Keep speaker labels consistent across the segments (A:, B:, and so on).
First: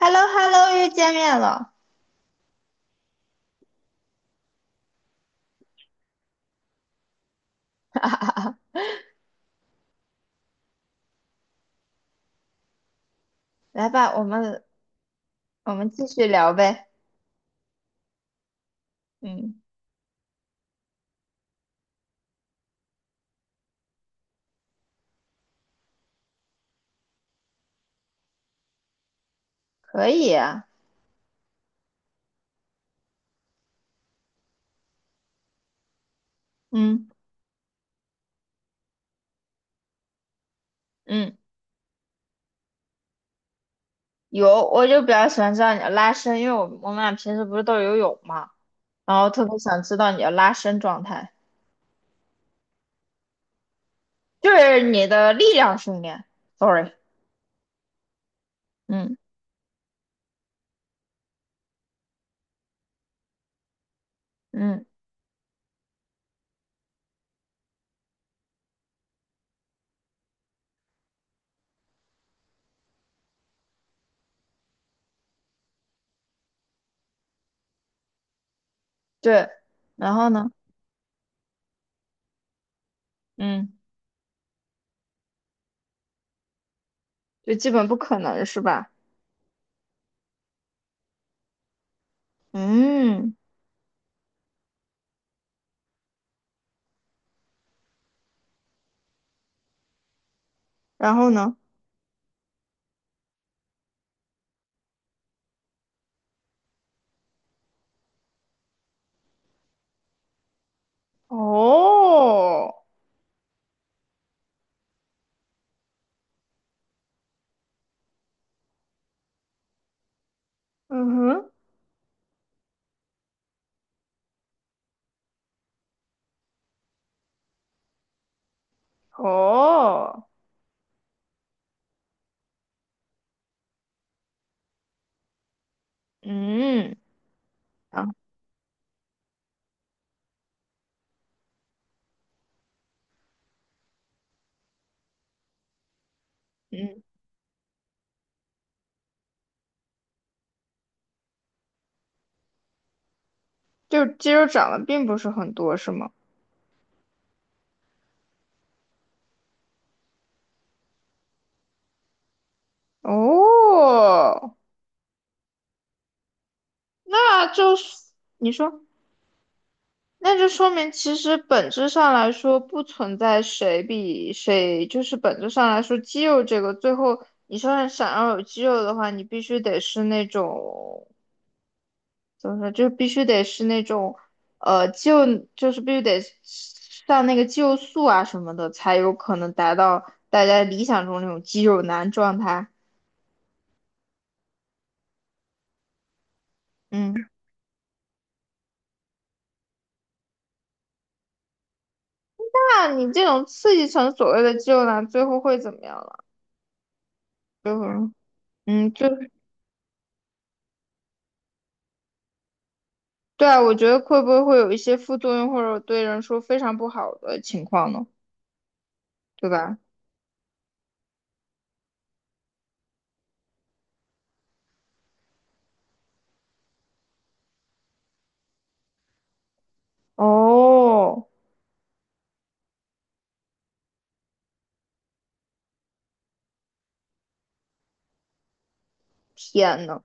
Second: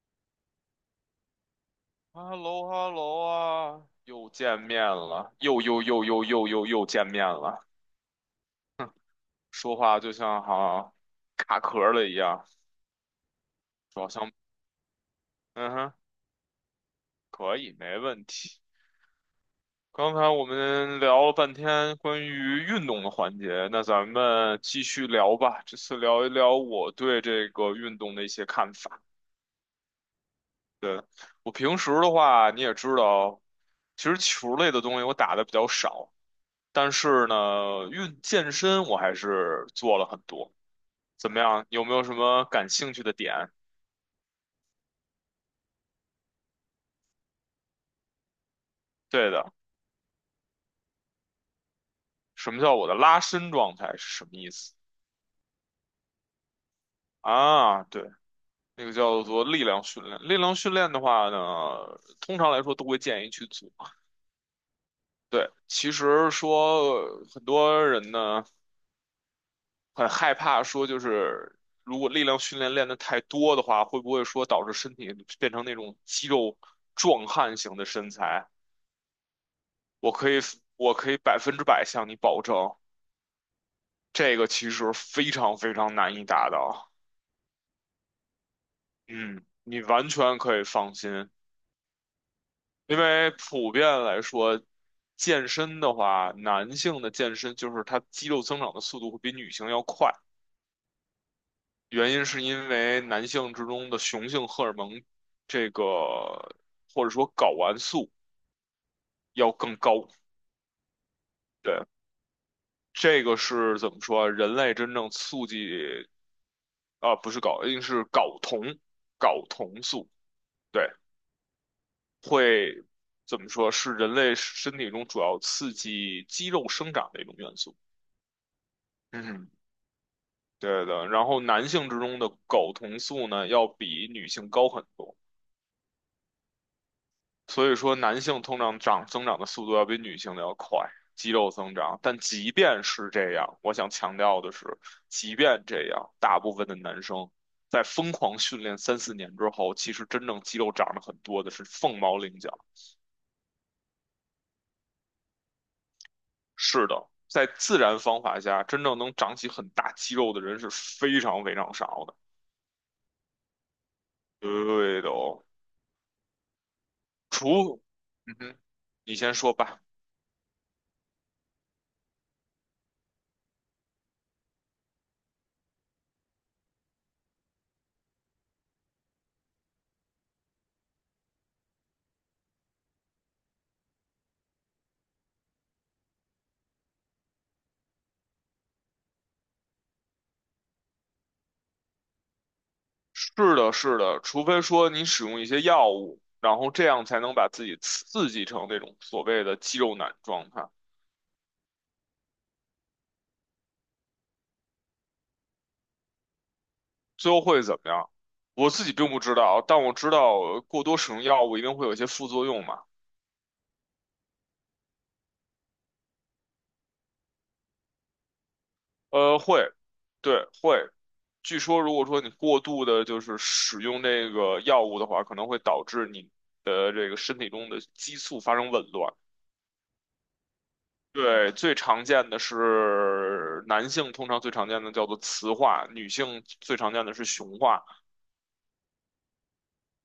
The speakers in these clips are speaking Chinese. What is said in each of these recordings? A: h e l l o h e l l o 又见面了。
B: 哈喽哈喽啊，又见面了，又见面了，说话就像好像卡壳了一样。
A: 来
B: 主要
A: 吧，我
B: 像
A: 们
B: 嗯
A: 我们
B: 哼，
A: 继续聊呗。
B: 可以，没问题。
A: 嗯，
B: 刚才我们聊了半天关于运动的环节，那咱们继续聊吧。这次聊一聊我对这个运动的一些看法。
A: 可以啊。
B: 对，我平时的话，你也知道，其实球类的东西我打的比较少。但
A: 嗯
B: 是呢，运健身我还是做了很多。怎
A: 嗯，
B: 么样？有没有什么感兴趣的点？
A: 有，我就比较喜欢知道你的拉伸，因为我们俩平时不是都游泳嘛，然后
B: 对
A: 特
B: 的，
A: 别想知道你的拉伸状态，
B: 什么叫我的拉伸状态是什么意
A: 就
B: 思
A: 是你的力量训练。Sorry。
B: 啊？对，那个
A: 嗯
B: 叫做力量训练。力量训练的话呢，通常来说都会建议去做。
A: 嗯，
B: 对，其实说很多人呢很害怕说，就是如果力量训练练得太多的话，会不会说导致身体变成那种肌肉壮汉型的身材？
A: 对。
B: 我
A: 然后
B: 可以
A: 呢？
B: 我可以百分之百向你保证，
A: 嗯，
B: 这个其实非常非常难以达到。
A: 就基本不可能是吧？
B: 嗯，你完全可以放心，因为
A: 嗯，
B: 普遍来说，健身的话，男性的健身就是他肌肉增长的速度会比女性要快，
A: 然后呢？
B: 原因是因为男性之中的雄性荷尔蒙这个或者说睾丸素要更高。对，
A: 哦，
B: 这个是怎么说啊，人类真正促进。啊，不是睾，一定是睾酮，睾酮素，对，
A: 嗯哼，
B: 会怎么说是人类身体中主要刺激肌肉生长的一种元素。嗯，
A: 哦，
B: 对的。然后男性之中的睾酮素呢，要比女性高很多。
A: 嗯。
B: 所以说，
A: 啊。
B: 男性通常长增长的速度要比女性的要快，肌肉增长。但即便是这样，我想强调的是，即便这样，大部分的
A: 嗯。
B: 男生在疯狂训练三四年之后，其实真正肌肉长得很多的是凤毛麟角。
A: 就肌肉长得并不是很多，是吗？
B: 是的，在自然方法下，真正能长起很大肌肉的人是非常非常少的。
A: 哦，
B: 对的哦，
A: 那就
B: 除，
A: 是。
B: 嗯
A: 你
B: 哼，
A: 说。
B: 你先说吧。
A: 那就说明其实本质上来说不存在谁比谁，就是本质上来说，肌肉这个最后你说想要有肌肉的话，你必须得是那种怎么说，就必须得是那种呃就就是必须得上那个肌肉素啊什么的，才有可能达到大家理想中那种肌肉男状态。
B: 是的，是的，除非说你使用一些药物，然后这样
A: 嗯。
B: 才能把自己刺激成那种所谓的肌肉男状态。
A: 那你这种刺激成所谓的肌肉男，最后会怎么样了？
B: 最后会
A: 最
B: 怎么样？
A: 后。
B: 我自己
A: 嗯，就
B: 并不知道，但我知道过多使用药物一定会有一些副作用嘛。
A: 对啊，我觉得会不会会有一些副作用，或者对人说非常不好的情况呢？
B: 呃，
A: 对
B: 会，
A: 吧？
B: 对，会。据说如果说你过度的就是使用这个药物的话，可能会导致你的这个身体中的激素发生紊乱。
A: 哦，
B: 对，最常见的是男性，通常最常见的叫做雌化，女性最常见的是雄化。
A: 天呐。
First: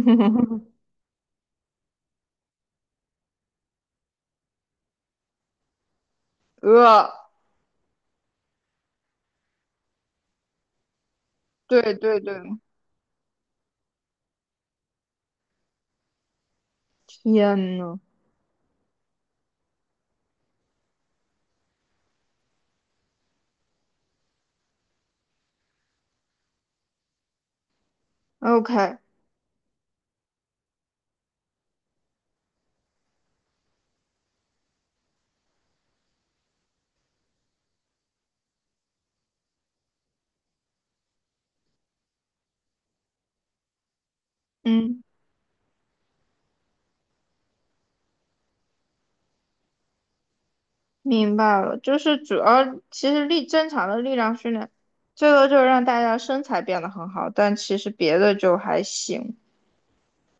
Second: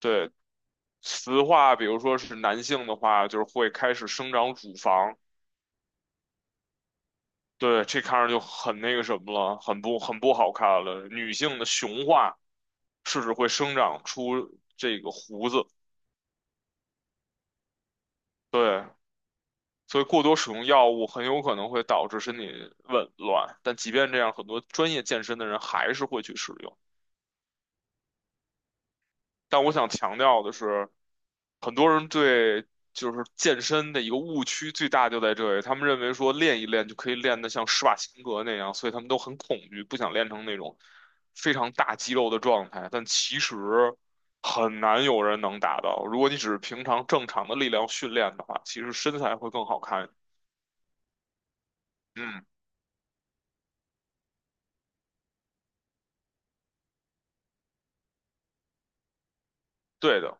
B: 对，雌化，比如说是男性的话，就是会开始生长乳房，
A: 呃，
B: 对，这看着就很那个什么了，很不好看了。女性的
A: 对
B: 雄
A: 对对，
B: 化，是指会生长出这个胡子，
A: 天呐。
B: 对，所以过多使用药物很有可能会导致身体紊乱。但即便这样，很多专业健身的人还是会去使用。
A: o k
B: 但我想强调的是，很多人对就是健身的一个误区最大就在这里，他们认为说练一练就可以练得像施瓦辛格那样，所以他们都很恐惧，不想练成那种非常大肌肉的状态。但其实很
A: 嗯，
B: 难有人能达到，如果你只是平常正常的力量训练的话，其实身材会更好看。
A: 明白了，就是主
B: 嗯，
A: 要其实正常的力量训练，最多就是让大家身材变得很好，但其实别的就还行。
B: 对的，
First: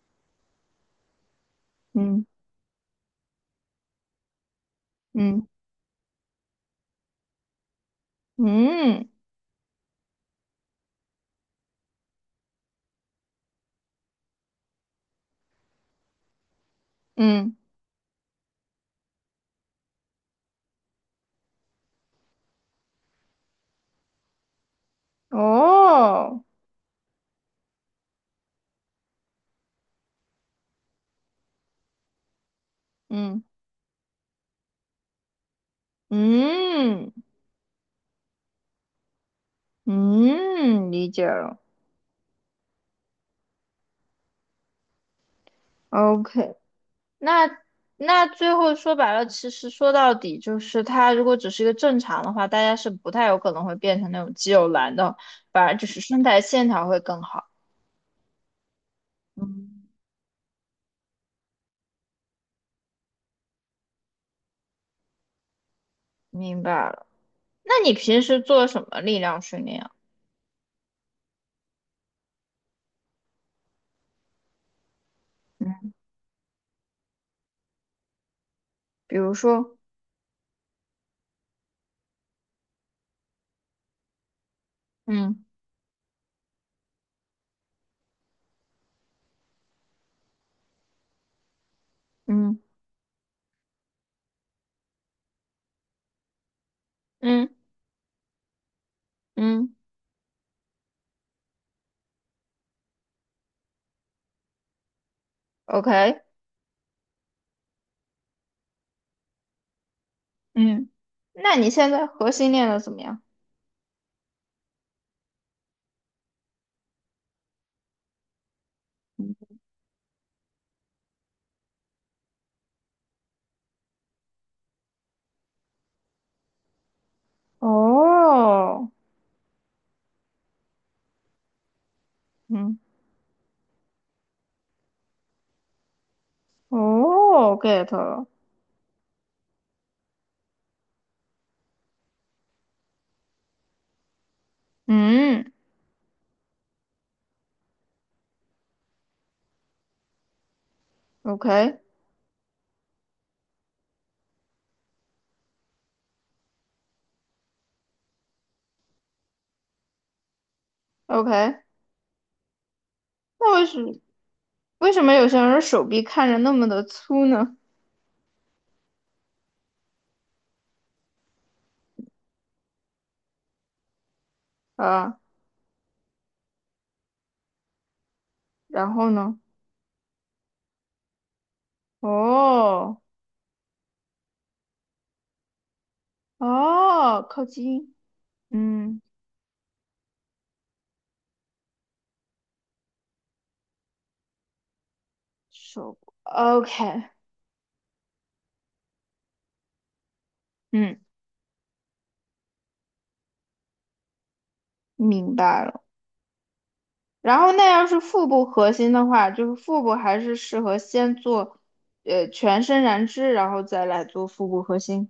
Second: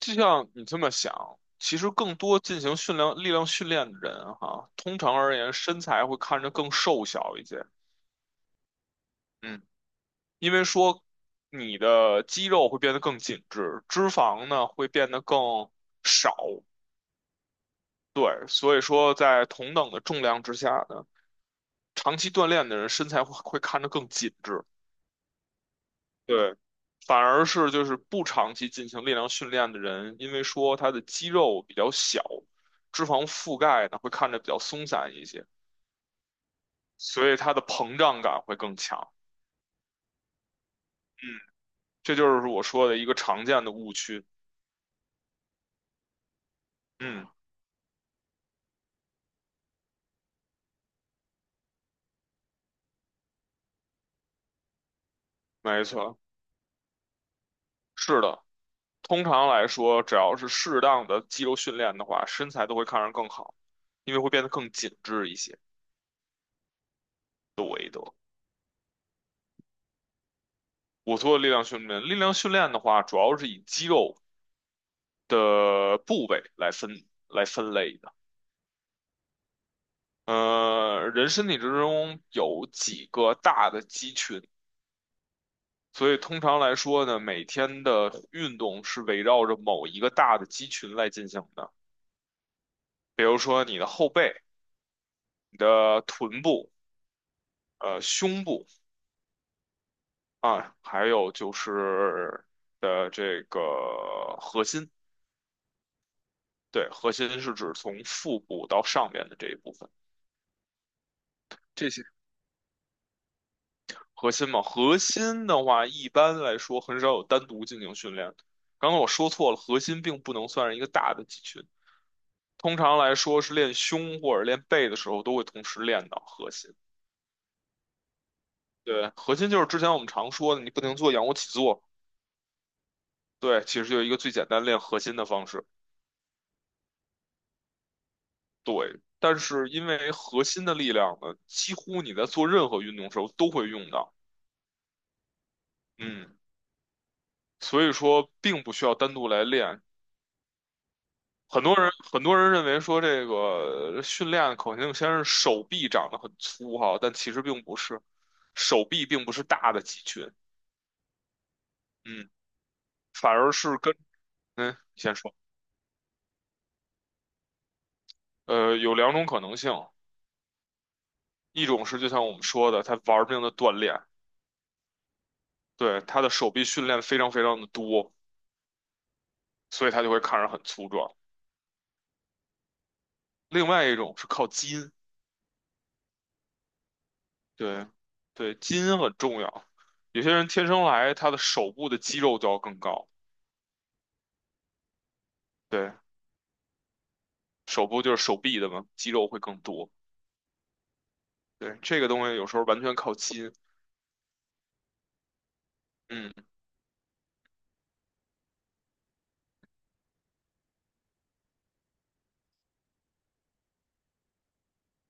B: 就像你这么想。其实更
A: 嗯
B: 多进行训练力量训练的人哈，通常而
A: 嗯
B: 言身材会看着更瘦小一些。
A: 嗯
B: 嗯，因为说你的肌肉会变得更紧致，脂肪呢会变得更少，
A: 嗯。
B: 对，所以说在同等的重量之下呢，长期锻炼的人身材会看着更紧致，
A: 哦，
B: 对，反而是就是不长期进行力量训练的人，因为说他的肌肉比较小，脂肪
A: 嗯
B: 覆盖呢会看着比较松散一些，
A: 嗯
B: 所以它的膨胀感会更强，
A: 嗯，理解了。
B: 这就是我说的一个常见的误区。
A: OK。
B: 嗯，
A: 那那最后说白了，其实说到底就是，它如果只是一个正常的话，大家是不太有可能会变成那种肌肉男的，反而
B: 没
A: 就是
B: 错，
A: 身材线条会更好。
B: 是的。通常来
A: 嗯，
B: 说，只要是适当的肌肉训练的话，身材都会看上更好，因为会变得更紧致一些。
A: 明白了。
B: 的
A: 那
B: 维
A: 你
B: 德，
A: 平时做什么力量训练啊？
B: 我做力量训练，力量训练的话，主要是以肌肉
A: 嗯，
B: 的部位来分类的。
A: 比如说，
B: 人身体之中有几个大的肌群，
A: 嗯
B: 所以通常来说呢，每天的运动是围绕着某一个大的肌群来进行的。
A: 嗯
B: 比如说你的后背、你的臀部、
A: 嗯
B: 胸部。
A: 嗯
B: 啊，还有就是的这个核心，
A: ，OK，
B: 对，核心是指从腹部到上面的这一部分，
A: 嗯，那你
B: 这
A: 现
B: 些
A: 在核心练的怎么样？
B: 核心嘛，核心的话一般来说很少有单独进行训练。刚刚我说错了，核心并不能算是一个大的肌群，通常来说是练胸或者练背的时候都会同时练到核心。
A: 哦，
B: 对，核心就是之前我们常说的，你不停做仰卧起坐，
A: 嗯，
B: 对，其实就是一个最简单练核心的方式。
A: 哦，get 了，
B: 对，但是因为核心的力量呢，几乎你在做任何运动时候都会用到，
A: 嗯
B: 嗯，所以说并不需要单独来练。
A: ，OK
B: 很多人认为说这个训练口径先是手臂长得很粗哈，但其实并不是，手臂并不是大的肌群，
A: OK，
B: 嗯，反而
A: 那
B: 是跟嗯，
A: 为
B: 你
A: 什么
B: 先
A: 有
B: 说，
A: 些人手臂看着那么的粗呢？
B: 有两种可能性，一种是就像我们说的，他玩命的锻炼，
A: 啊，
B: 对，他的手臂训练非常非常的多，
A: 然后呢？
B: 所以他就会看着很粗壮。
A: 哦
B: 另外一种是靠基因，
A: 哦，靠
B: 对，
A: 近，
B: 对，基因
A: 嗯，
B: 很重要。有些人天生来，他的手部的肌肉就要更高，对，
A: 手，OK，
B: 手部就是手臂的嘛，肌肉会更多。
A: 嗯，
B: 对，这个东西有时候完全靠基因。
A: 明白了。
B: 嗯，
A: 然后那要是腹部核心的话，就是腹部还是适合先做，全身燃脂，然后再来做腹部核心。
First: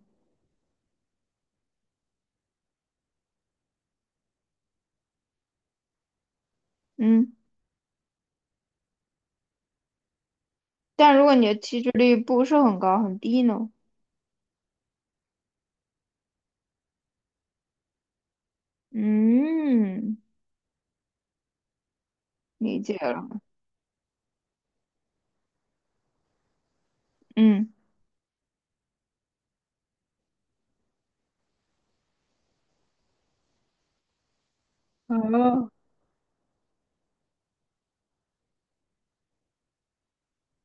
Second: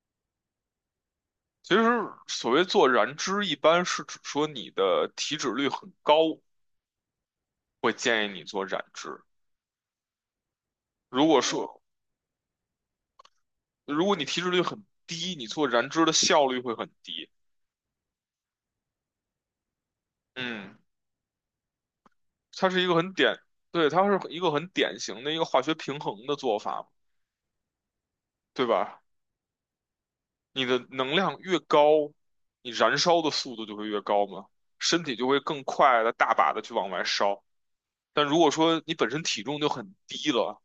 B: 其实所谓做燃脂，一般是指说你的体脂率很高，
A: 嗯，
B: 会建议你做燃脂。
A: 但如
B: 如
A: 果
B: 果
A: 你的体
B: 说
A: 脂率不是很高，很低呢？
B: 如果你体脂率很低，你做燃脂的效率会很低。
A: 嗯，
B: 嗯，它
A: 理
B: 是一个
A: 解
B: 很典，
A: 了。
B: 对，它是一个很典型的一个化学平衡的做法。
A: 嗯
B: 对吧？你的能量越高，你燃烧的速度就会越高嘛，身体就会更
A: 哦，
B: 快的大把的去往外烧。但如果说你本身体重就很低了，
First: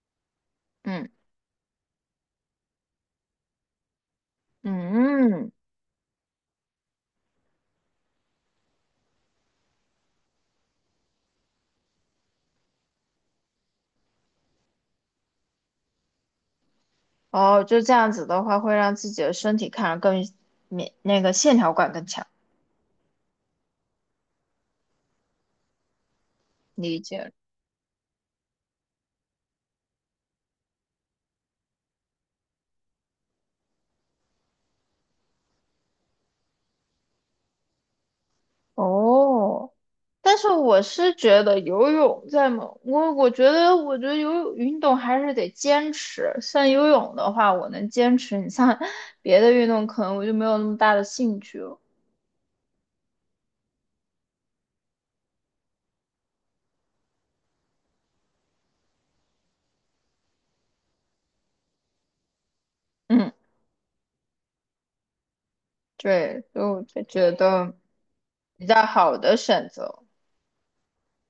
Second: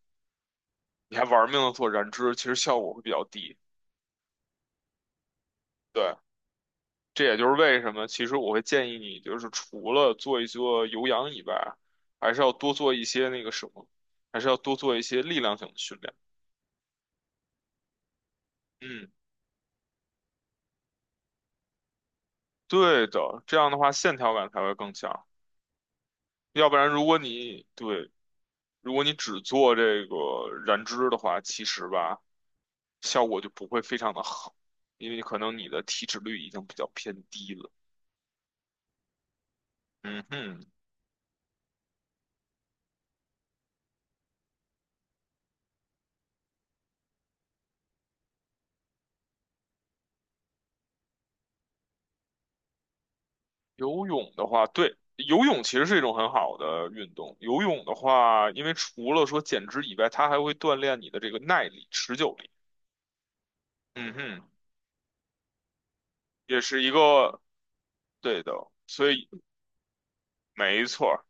A: 嗯
B: 你还玩命的做燃脂，其实效果会比较低。
A: 嗯，
B: 对，这也就是为什么，其实我会建议你，就是除了做一做有氧以外，还是要多做一些那个什么，还是要多做一些力量性的训练。
A: 哦，就这样子的话，会让自
B: 嗯，
A: 己的身体看着更免那个线条感更强。
B: 对的，这样的话线条感才会更强。要不然，
A: 理解了。
B: 如果你只做这个燃脂的话，其实吧，效果就不会非常的好，因为可能你的体脂率已经比较偏低了。
A: 哦，
B: 嗯
A: 但是
B: 哼，
A: 我是觉得游泳在某，我我觉得我觉得游泳运动还是得坚持。像游泳的话，我能坚持，你像 别的运动，可能我就没有那么大的兴趣了。
B: 游泳的话，对，游泳其实是一种很好的运动。游泳的话，因为除了说减脂以外，它还会锻炼你的这个耐力、持久力。
A: 嗯，
B: 嗯哼，
A: 对，
B: 也
A: 所以我
B: 是一
A: 就觉
B: 个
A: 得
B: 对的，
A: 比较
B: 所
A: 好
B: 以
A: 的选择。
B: 没错儿。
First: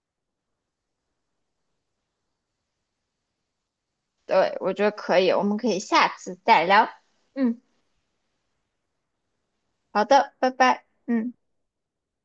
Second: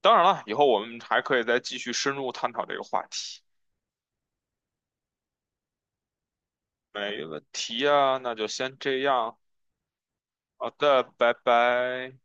B: 当然了，以后我们还可以再继续深入探讨这个话题。
A: 对，我觉得可以，我们可以下次再聊。
B: 没问
A: 嗯，
B: 题呀，那就先这样。
A: 好的，拜
B: 好
A: 拜。
B: 的，
A: 嗯。
B: 拜拜。